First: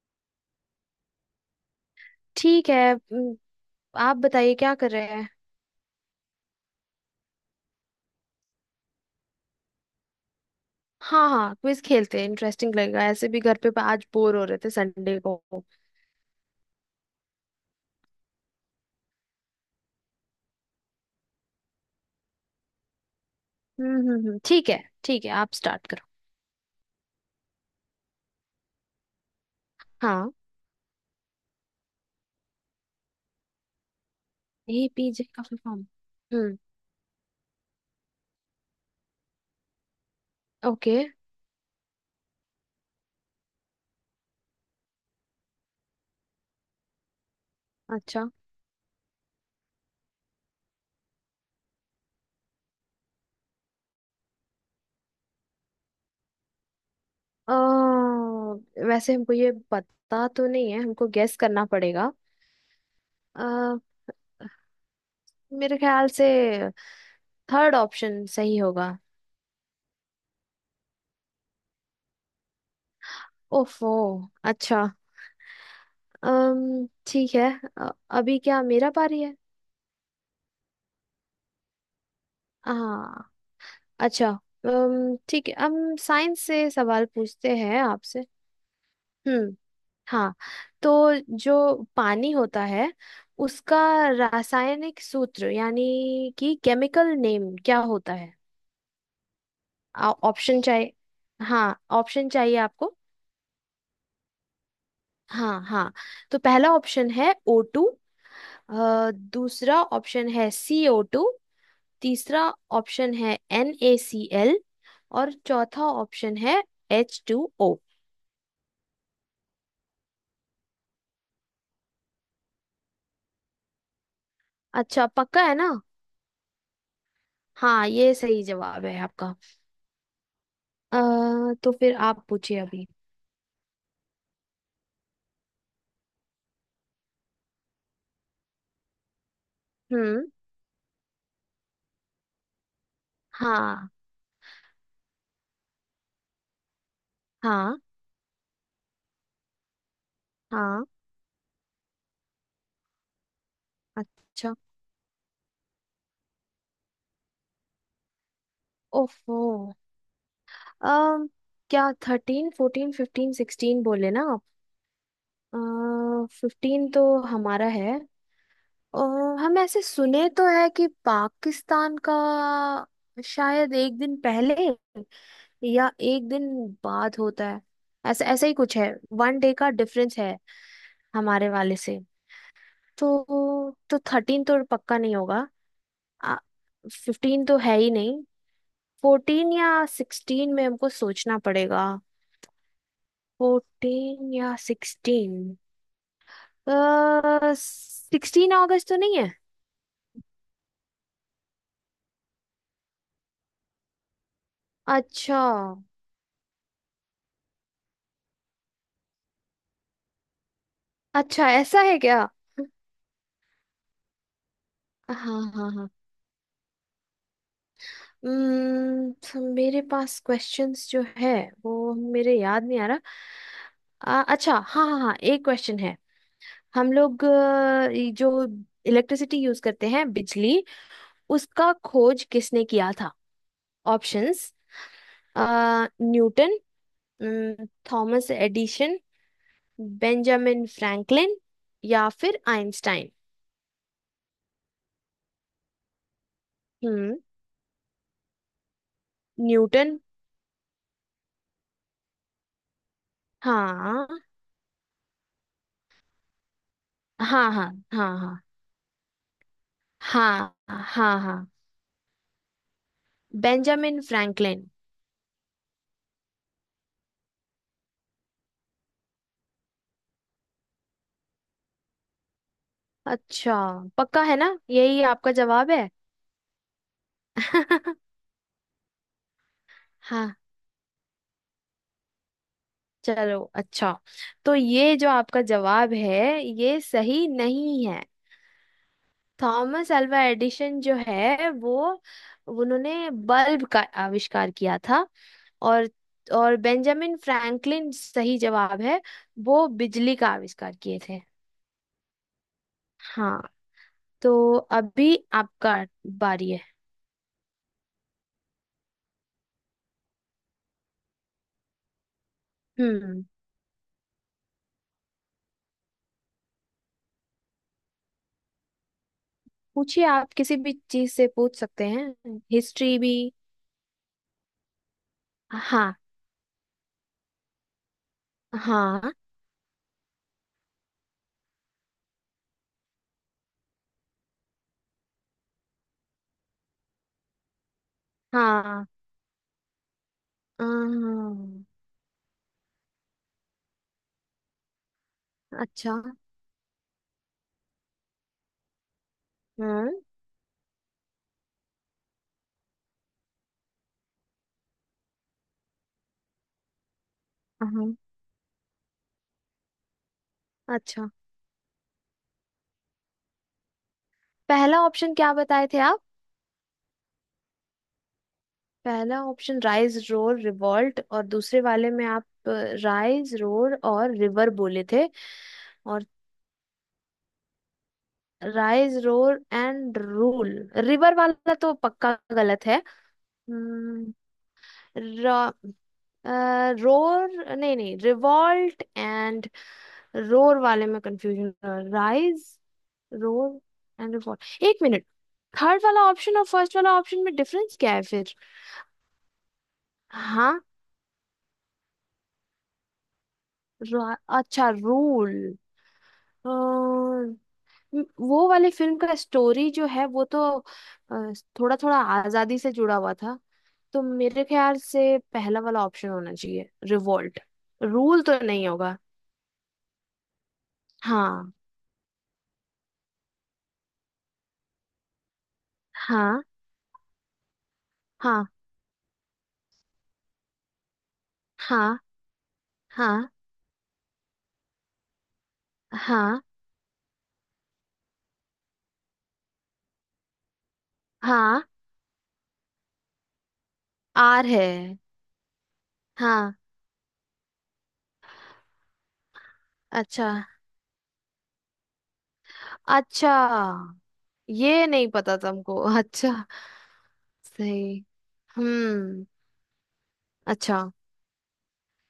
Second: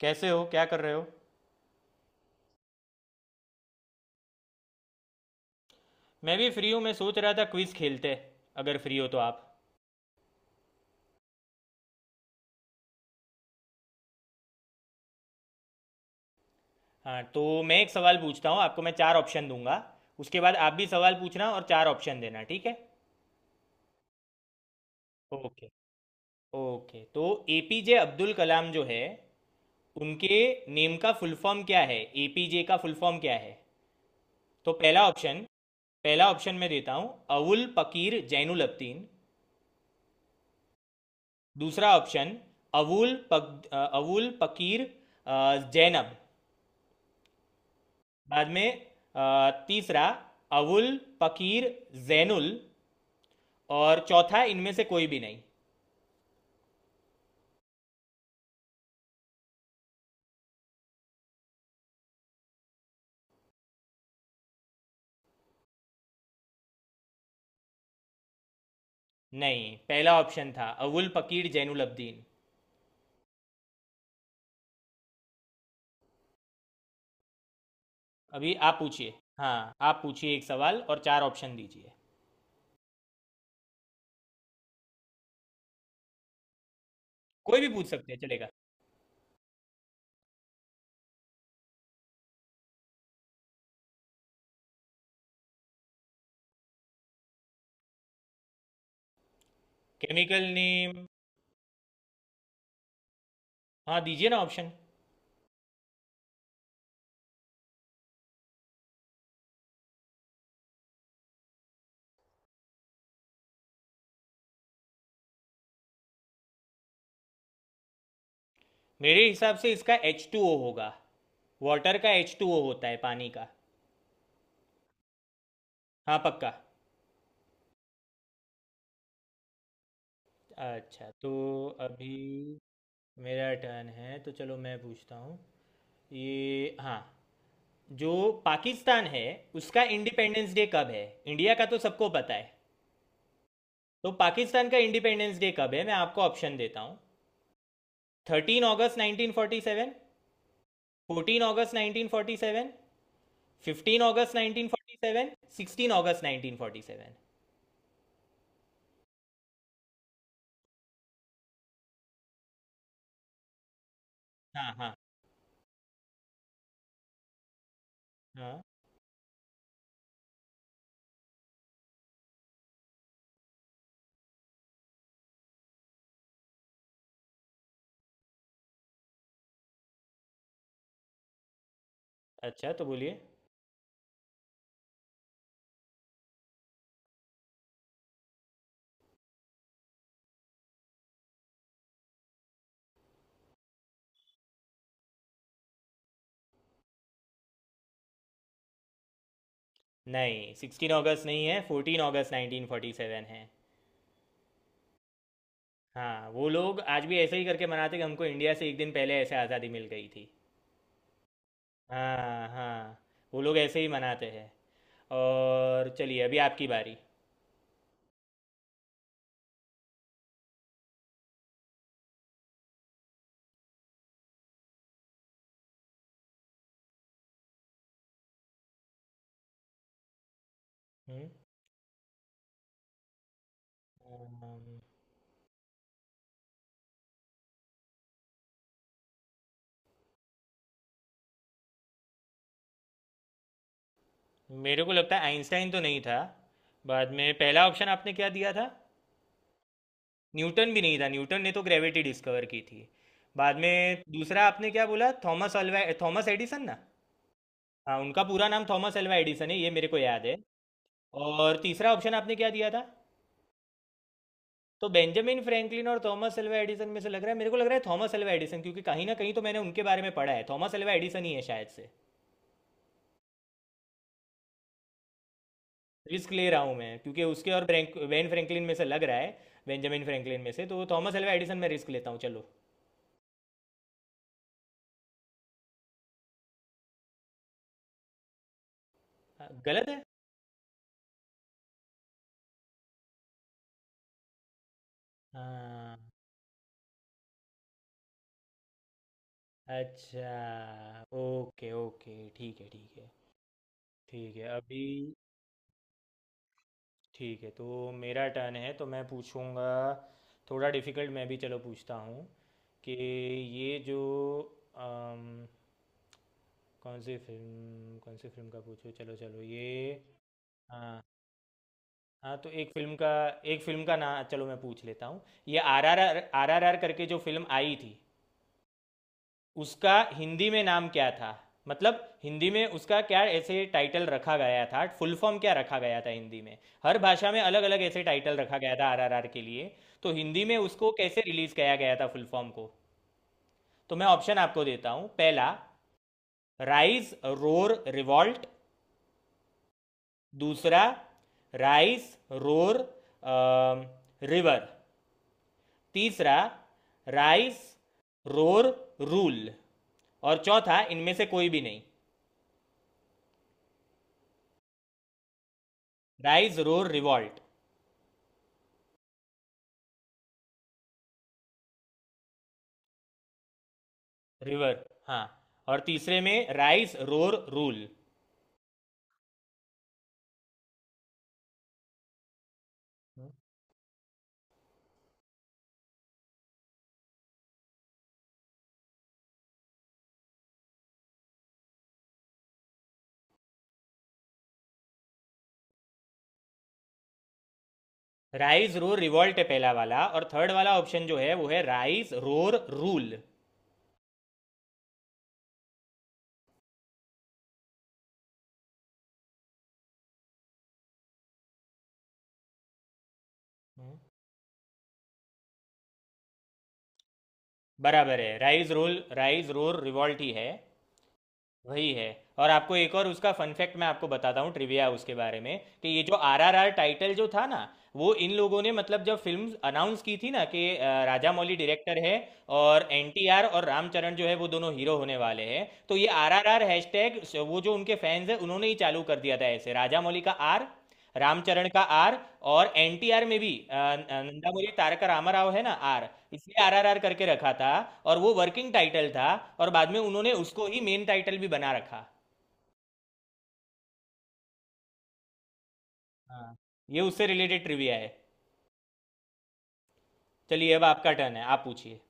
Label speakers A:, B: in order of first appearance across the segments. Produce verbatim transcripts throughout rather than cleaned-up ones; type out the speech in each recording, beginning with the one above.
A: कैसे हो? क्या कर रहे हो?
B: ठीक है। हम्म। आप बताइए क्या कर रहे हैं।
A: मैं भी फ्री हूँ। मैं सोच रहा था क्विज खेलते, अगर फ्री हो तो आप।
B: हाँ हाँ, क्विज खेलते हैं, इंटरेस्टिंग लगेगा। ऐसे भी घर पे आज बोर हो रहे थे संडे को। हम्म।
A: हाँ, तो मैं एक सवाल पूछता हूँ आपको, मैं चार ऑप्शन दूंगा। उसके बाद आप भी सवाल पूछना और चार ऑप्शन देना, ठीक है?
B: हम्म हम्म, ठीक है ठीक है, आप
A: ओके।
B: स्टार्ट करो।
A: ओके, तो एपीजे अब्दुल कलाम जो है
B: हाँ।
A: उनके नेम का फुल फॉर्म क्या है? एपीजे का फुल फॉर्म क्या है? तो पहला
B: एपीजे
A: ऑप्शन,
B: का फुल फॉर्म।
A: पहला ऑप्शन
B: हम्म।
A: मैं देता हूँ। अवुल पकीर जैनुल अब्दीन।
B: ओके।
A: दूसरा ऑप्शन, अवुल पक अवुल पकीर अ, जैनब।
B: अच्छा।
A: बाद में अ, तीसरा, अवुल फकीर जैनुल। और चौथा, इनमें से कोई भी नहीं।
B: अ, वैसे हमको ये पता तो नहीं है, हमको गेस करना पड़ेगा। अ, मेरे ख्याल से थर्ड ऑप्शन सही होगा।
A: नहीं, पहला ऑप्शन था अवुल फकीर जैनुल अब्दीन।
B: ओफो। अच्छा। अम, ठीक है। अ, अभी
A: अभी
B: क्या
A: आप
B: मेरा
A: पूछिए।
B: पारी है।
A: हाँ, आप पूछिए, एक सवाल और चार ऑप्शन दीजिए।
B: हाँ। अच्छा। अम, ठीक है, हम साइंस से सवाल पूछते
A: कोई भी
B: हैं
A: पूछ सकते हैं,
B: आपसे।
A: चलेगा।
B: हम्म। हाँ। तो जो पानी होता है उसका रासायनिक सूत्र यानी कि केमिकल नेम क्या होता है।
A: केमिकल
B: ऑप्शन चाहिए।
A: नेम?
B: हाँ। ऑप्शन चाहिए आपको।
A: हाँ, दीजिए ना ऑप्शन।
B: हाँ हाँ। तो पहला ऑप्शन है ओ टू, दूसरा ऑप्शन है सी ओ टू, तीसरा ऑप्शन है एन ए सी एल, और चौथा ऑप्शन है एच टू ओ।
A: मेरे हिसाब से इसका एच टू ओ होगा। वाटर का एच टू ओ होता है, पानी का।
B: अच्छा, पक्का है ना।
A: हाँ, पक्का।
B: हाँ, ये सही जवाब है आपका। अ,
A: अच्छा, तो
B: तो फिर
A: अभी
B: आप पूछिए अभी।
A: मेरा टर्न है, तो चलो मैं पूछता हूँ। ये, हाँ, जो पाकिस्तान है उसका
B: हम्म।
A: इंडिपेंडेंस डे कब है? इंडिया का तो सबको पता है।
B: हाँ
A: तो पाकिस्तान का इंडिपेंडेंस डे कब है, मैं आपको ऑप्शन देता हूँ।
B: हाँ
A: थर्टीन अगस्त नाइन्टीन फोर्टी सेवन,
B: हाँ।
A: फोर्टीन अगस्त नाइन्टीन फोर्टी सेवन, फिफ्टीन अगस्त
B: अच्छा।
A: नाइन्टीन फोर्टी सेवन, सिक्सटीन अगस्त नाइन्टीन फोर्टी सेवन।
B: ओफो। अम क्या थर्टीन फोर्टीन फिफ्टीन सिक्सटीन बोले ना आप।
A: हाँ, हाँ,
B: फिफ्टीन तो हमारा है।
A: हाँ।
B: अ, हम ऐसे सुने तो है कि पाकिस्तान का शायद एक दिन पहले या एक दिन बाद होता है, ऐसा ऐसा ही कुछ है। वन डे का डिफरेंस है हमारे वाले से।
A: अच्छा, तो बोलिए।
B: तो तो थर्टीन तो पक्का नहीं होगा, फिफ्टीन तो है ही नहीं, फोर्टीन या सिक्सटीन में हमको सोचना पड़ेगा। फोर्टीन या सिक्सटीन। सिक्सटीन अगस्त तो नहीं है।
A: नहीं, सिक्सटीन अगस्त नहीं है, फोर्टीन अगस्त नाइन्टीन फोर्टी सेवन है।
B: अच्छा।
A: हाँ, वो लोग आज भी ऐसे ही करके मनाते कि हमको इंडिया से एक दिन पहले ऐसे आज़ादी मिल गई थी।
B: अच्छा, ऐसा है क्या।
A: हाँ, हाँ, वो लोग ऐसे ही मनाते हैं।
B: हाँ हाँ हाँ।
A: और चलिए अभी आपकी बारी।
B: हम्म, तो मेरे पास क्वेश्चंस जो है वो मेरे याद नहीं आ रहा। आ, अच्छा, हाँ हाँ हाँ, एक क्वेश्चन है। हम लोग अ, ये जो इलेक्ट्रिसिटी यूज करते हैं, बिजली,
A: हम्म।
B: उसका खोज किसने किया था। ऑप्शंस।
A: अम्म,
B: न्यूटन, न, थॉमस एडिशन, बेंजामिन फ्रैंकलिन, या फिर आइंस्टाइन।
A: मेरे को लगता है आइंस्टाइन तो नहीं था। बाद
B: हम्म।
A: में पहला ऑप्शन आपने क्या दिया था?
B: न्यूटन।
A: न्यूटन भी नहीं था, न्यूटन ने तो ग्रेविटी डिस्कवर की थी। बाद में
B: हाँ
A: दूसरा आपने क्या बोला, थॉमस अल्वा, थॉमस एडिसन ना?
B: हाँ हाँ
A: हाँ, उनका
B: हाँ।
A: पूरा नाम थॉमस अल्वा एडिसन है, ये मेरे को याद है।
B: हाँ हाँ हाँ हाँ।
A: और तीसरा ऑप्शन आपने क्या दिया था?
B: Benjamin Franklin.
A: तो बेंजामिन फ्रैंकलिन और थॉमस अल्वा एडिसन में से लग रहा है, मेरे को लग रहा है थॉमस अल्वा एडिसन, क्योंकि कहीं ना कहीं तो मैंने उनके बारे में पढ़ा है, थॉमस अल्वा एडिसन ही है शायद से।
B: अच्छा, पक्का है ना यही आपका जवाब है।
A: रिस्क ले रहा हूँ मैं, क्योंकि उसके और ब्रैंक वेन फ्रैंकलिन में से लग रहा है। बेंजामिन
B: हाँ।
A: फ्रैंकलिन में से तो थॉमस अल्वा एडिसन में रिस्क लेता हूँ, चलो।
B: चलो अच्छा। तो ये जो आपका जवाब है ये सही नहीं है।
A: आ, गलत
B: थॉमस
A: है।
B: अल्वा एडिशन जो है वो, उन्होंने बल्ब का आविष्कार किया था। और
A: हाँ।
B: और बेंजामिन फ्रैंकलिन सही जवाब है, वो बिजली का
A: अच्छा,
B: आविष्कार किए थे।
A: ओके, ओके, ठीक है, ठीक है।
B: हाँ।
A: ठीक है
B: तो
A: अभी।
B: अभी आपका बारी है।
A: ठीक है, तो मेरा टर्न है, तो मैं पूछूंगा। थोड़ा डिफिकल्ट मैं भी चलो पूछता हूँ कि
B: हम्म।
A: ये जो अम, कौन सी फिल्म, कौन सी फिल्म का पूछूं, चलो, चलो, ये
B: पूछिए, आप किसी भी
A: आ,
B: चीज से पूछ सकते हैं,
A: हाँ, तो एक फिल्म
B: हिस्ट्री
A: का,
B: भी।
A: एक फिल्म का नाम चलो मैं पूछ लेता हूँ। ये आर
B: हाँ
A: R R R R R करके जो फिल्म आई थी,
B: हाँ
A: उसका हिंदी में नाम क्या था? मतलब हिंदी में उसका क्या ऐसे टाइटल रखा गया था, फुल फॉर्म क्या रखा गया था हिंदी में? हर भाषा में अलग अलग ऐसे टाइटल रखा गया
B: हाँ।
A: था आर आर आर के लिए। तो हिंदी में उसको कैसे रिलीज
B: अम्म,
A: किया गया था फुल फॉर्म को? तो मैं ऑप्शन आपको देता हूँ। पहला,
B: अच्छा।
A: Rise roar revolt.
B: हम्म।
A: दूसरा, राइज रोर रिवर। तीसरा, राइस
B: हाँ,
A: रोर रूल। और चौथा,
B: अच्छा,
A: इनमें से कोई भी नहीं।
B: पहला ऑप्शन क्या बताए थे।
A: राइस रोर रिवॉल्ट,
B: पहला ऑप्शन राइज रोर रिवॉल्ट, और दूसरे वाले में आप राइज रोर और रिवर
A: रिवर,
B: बोले थे।
A: हाँ, और
B: और
A: तीसरे में rice roar rule.
B: Rise roar and rule. River वाला तो पक्का गलत है। रोर, नहीं नहीं रिवॉल्ट एंड रोर वाले में confusion. Rise roar and revolt. एक मिनट। थर्ड वाला ऑप्शन और फर्स्ट वाला ऑप्शन में डिफरेंस क्या है फिर।
A: राइस रोर रिवॉल्ट है पहला वाला, और थर्ड
B: हाँ।
A: वाला ऑप्शन जो है वो है राइस रोर रूल।
B: रा- अच्छा, रूल। अ, वो वाली फिल्म का स्टोरी जो है वो तो थोड़ा थोड़ा आजादी से जुड़ा हुआ था। तो मेरे ख्याल से पहला वाला ऑप्शन होना चाहिए, रिवोल्ट,
A: बराबर
B: रूल
A: है,
B: तो नहीं
A: राइस
B: होगा।
A: रोल, राइस रोर रिवॉल्ट ही है।
B: हाँ
A: वही है। और आपको एक और उसका फन फैक्ट मैं आपको बताता हूँ, ट्रिविया उसके बारे में, कि ये जो
B: हाँ
A: आरआरआर टाइटल जो था ना, वो इन
B: हाँ
A: लोगों ने, मतलब जब फिल्म अनाउंस की थी ना कि अ, राजा मौली डायरेक्टर
B: हाँ।
A: है, और
B: हाँ
A: एनटीआर और रामचरण जो है वो दोनों हीरो होने वाले हैं, तो ये
B: हाँ
A: आरआरआर हैशटैग वो जो उनके फैंस हैं उन्होंने ही चालू कर दिया था। ऐसे राजा मौली का आर,
B: हाँ।
A: रामचरण का आर, और एनटीआर में भी अ,
B: आर है।
A: नंदामूरी तारका रामाराव है ना आर,
B: हाँ।
A: इसलिए आरआरआर करके रखा था। और वो वर्किंग टाइटल था, और बाद में
B: अच्छा।
A: उन्होंने उसको ही मेन टाइटल भी बना रखा।
B: अच्छा, ये नहीं पता तुमको। अच्छा।
A: हाँ, ये उससे रिलेटेड ट्रिविया
B: सही।
A: है।
B: हम्म।
A: चलिए,
B: अच्छा।
A: अब आपका टर्न है, आप पूछिए।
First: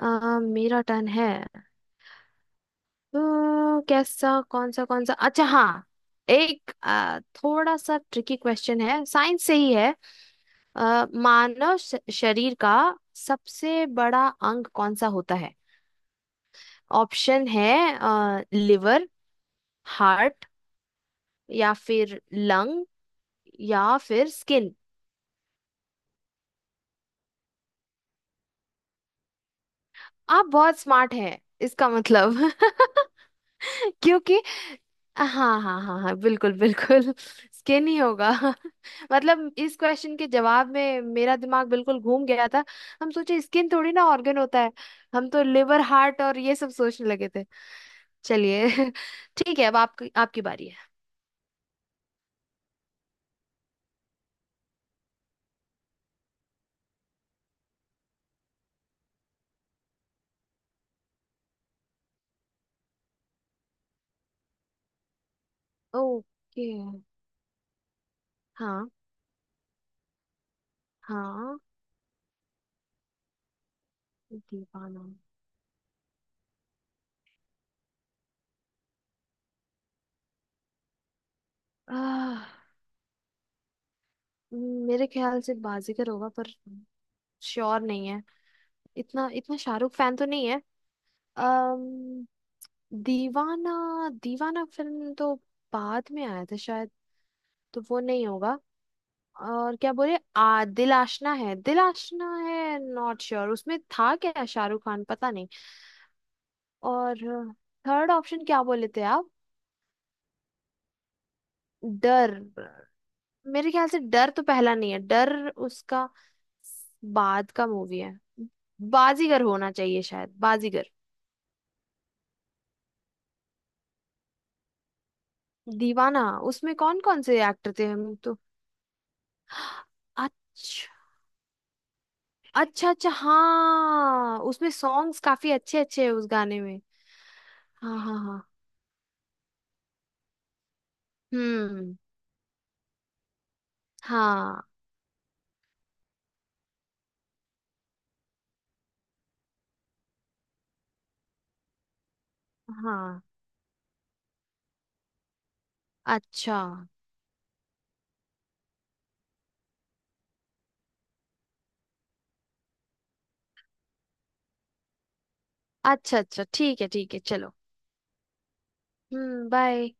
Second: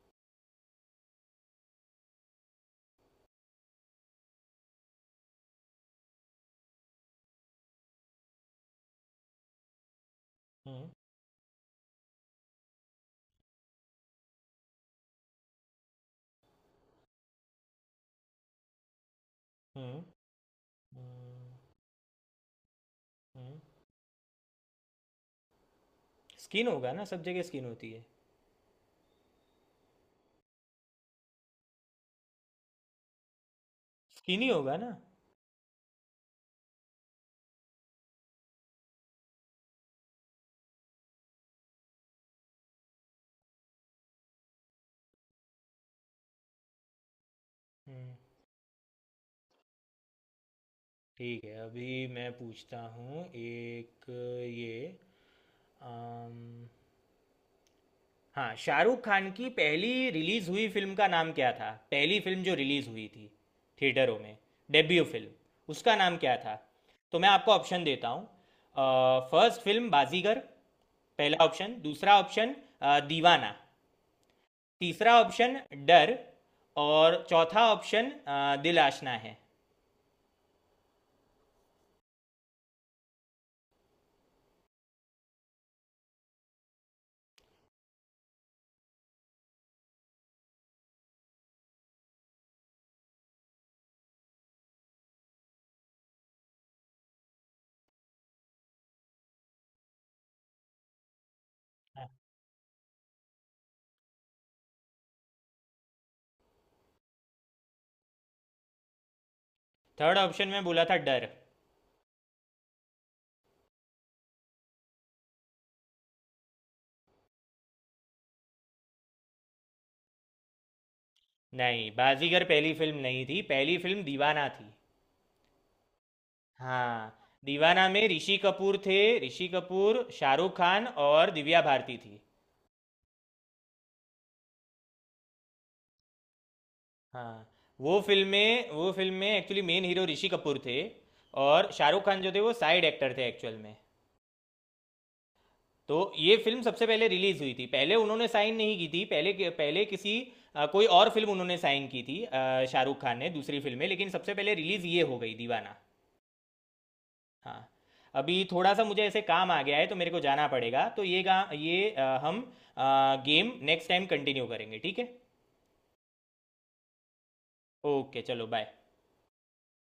B: अ, मेरा टर्न है। तो कैसा कौन सा कौन सा, अच्छा हाँ, एक आ, थोड़ा सा ट्रिकी क्वेश्चन है, साइंस से ही है।
A: हम्म,
B: आ, मानव श- शरीर का सबसे बड़ा अंग कौन सा होता है। ऑप्शन है आ, लिवर,
A: हम्म,
B: हार्ट, या
A: हम्म,
B: फिर लंग,
A: हम्म।
B: या फिर स्किन।
A: स्किन होगा ना, सब जगह स्किन होती है।
B: आप बहुत स्मार्ट हैं इसका मतलब।
A: स्किन
B: क्योंकि
A: ही होगा ना।
B: हाँ हाँ हाँ हाँ, बिल्कुल बिल्कुल। स्किन ही होगा। मतलब इस क्वेश्चन के जवाब में मेरा दिमाग बिल्कुल घूम गया था। हम सोचे स्किन थोड़ी ना ऑर्गन होता है, हम तो लिवर हार्ट और ये सब सोचने लगे थे।
A: हम्म।
B: चलिए। ठीक है, अब आपकी आपकी बारी है।
A: ठीक है, अभी मैं पूछता हूँ एक। ये आम... हाँ, शाहरुख खान की पहली रिलीज हुई फिल्म का नाम क्या था? पहली फिल्म जो रिलीज हुई थी थिएटरों में, डेब्यू फिल्म, उसका नाम क्या था?
B: ओके।
A: तो मैं आपको ऑप्शन देता हूँ।
B: हाँ।
A: फर्स्ट फिल्म बाजीगर, पहला
B: हाँ।
A: ऑप्शन। दूसरा ऑप्शन अ, दीवाना।
B: दीवाना।
A: तीसरा ऑप्शन, डर। और चौथा ऑप्शन अ, दिल आशना है।
B: आह, मेरे ख्याल से बाजीगर होगा, पर श्योर नहीं है, इतना इतना शाहरुख फैन तो नहीं है। अम्म दीवाना, दीवाना फिल्म तो बाद में आया था शायद, तो वो नहीं होगा। और क्या बोले, आ दिल आशना है, दिल आशना है, नॉट श्योर, उसमें था क्या शाहरुख खान पता नहीं। और थर्ड ऑप्शन क्या बोले थे आप।
A: थर्ड ऑप्शन में बोला था डर।
B: डर। मेरे ख्याल से डर तो पहला नहीं है, डर उसका बाद का मूवी है। बाजीगर होना चाहिए, शायद बाजीगर।
A: नहीं, बाजीगर पहली फिल्म नहीं थी, पहली फिल्म दीवाना थी।
B: दीवाना। उसमें कौन
A: हाँ,
B: कौन से एक्टर थे
A: दीवाना में
B: हम
A: ऋषि
B: तो।
A: कपूर थे, ऋषि कपूर, शाहरुख खान,
B: अच्छा।
A: और दिव्या भारती थी।
B: अच्छा अच्छा हाँ, उसमें सॉन्ग्स काफी अच्छे अच्छे हैं, उस गाने में।
A: हाँ,
B: हाँ
A: वो
B: हाँ
A: फिल्म
B: हाँ।
A: में वो फिल्म में actually main hero Rishi Kapoor थे। और
B: हम्म।
A: शाहरुख खान जो थे वो साइड एक्टर थे एक्चुअल में।
B: हाँ
A: तो ये फिल्म सबसे पहले रिलीज हुई थी, पहले उन्होंने साइन नहीं की थी, पहले पहले किसी अ, कोई और फिल्म उन्होंने साइन की थी, अ, शाहरुख खान
B: हाँ।
A: ने दूसरी फिल्म में, लेकिन सबसे पहले रिलीज ये हो गई दीवाना।
B: अच्छा।
A: हाँ। अभी थोड़ा सा मुझे ऐसे काम आ गया है, तो मेरे को जाना पड़ेगा, तो ये गा ये अ, हम आ, गेम नेक्स्ट टाइम कंटिन्यू करेंगे, ठीक है?
B: अच्छा अच्छा, ठीक है ठीक है, चलो।
A: ओके, चलो, बाय।
B: हम्म, बाय।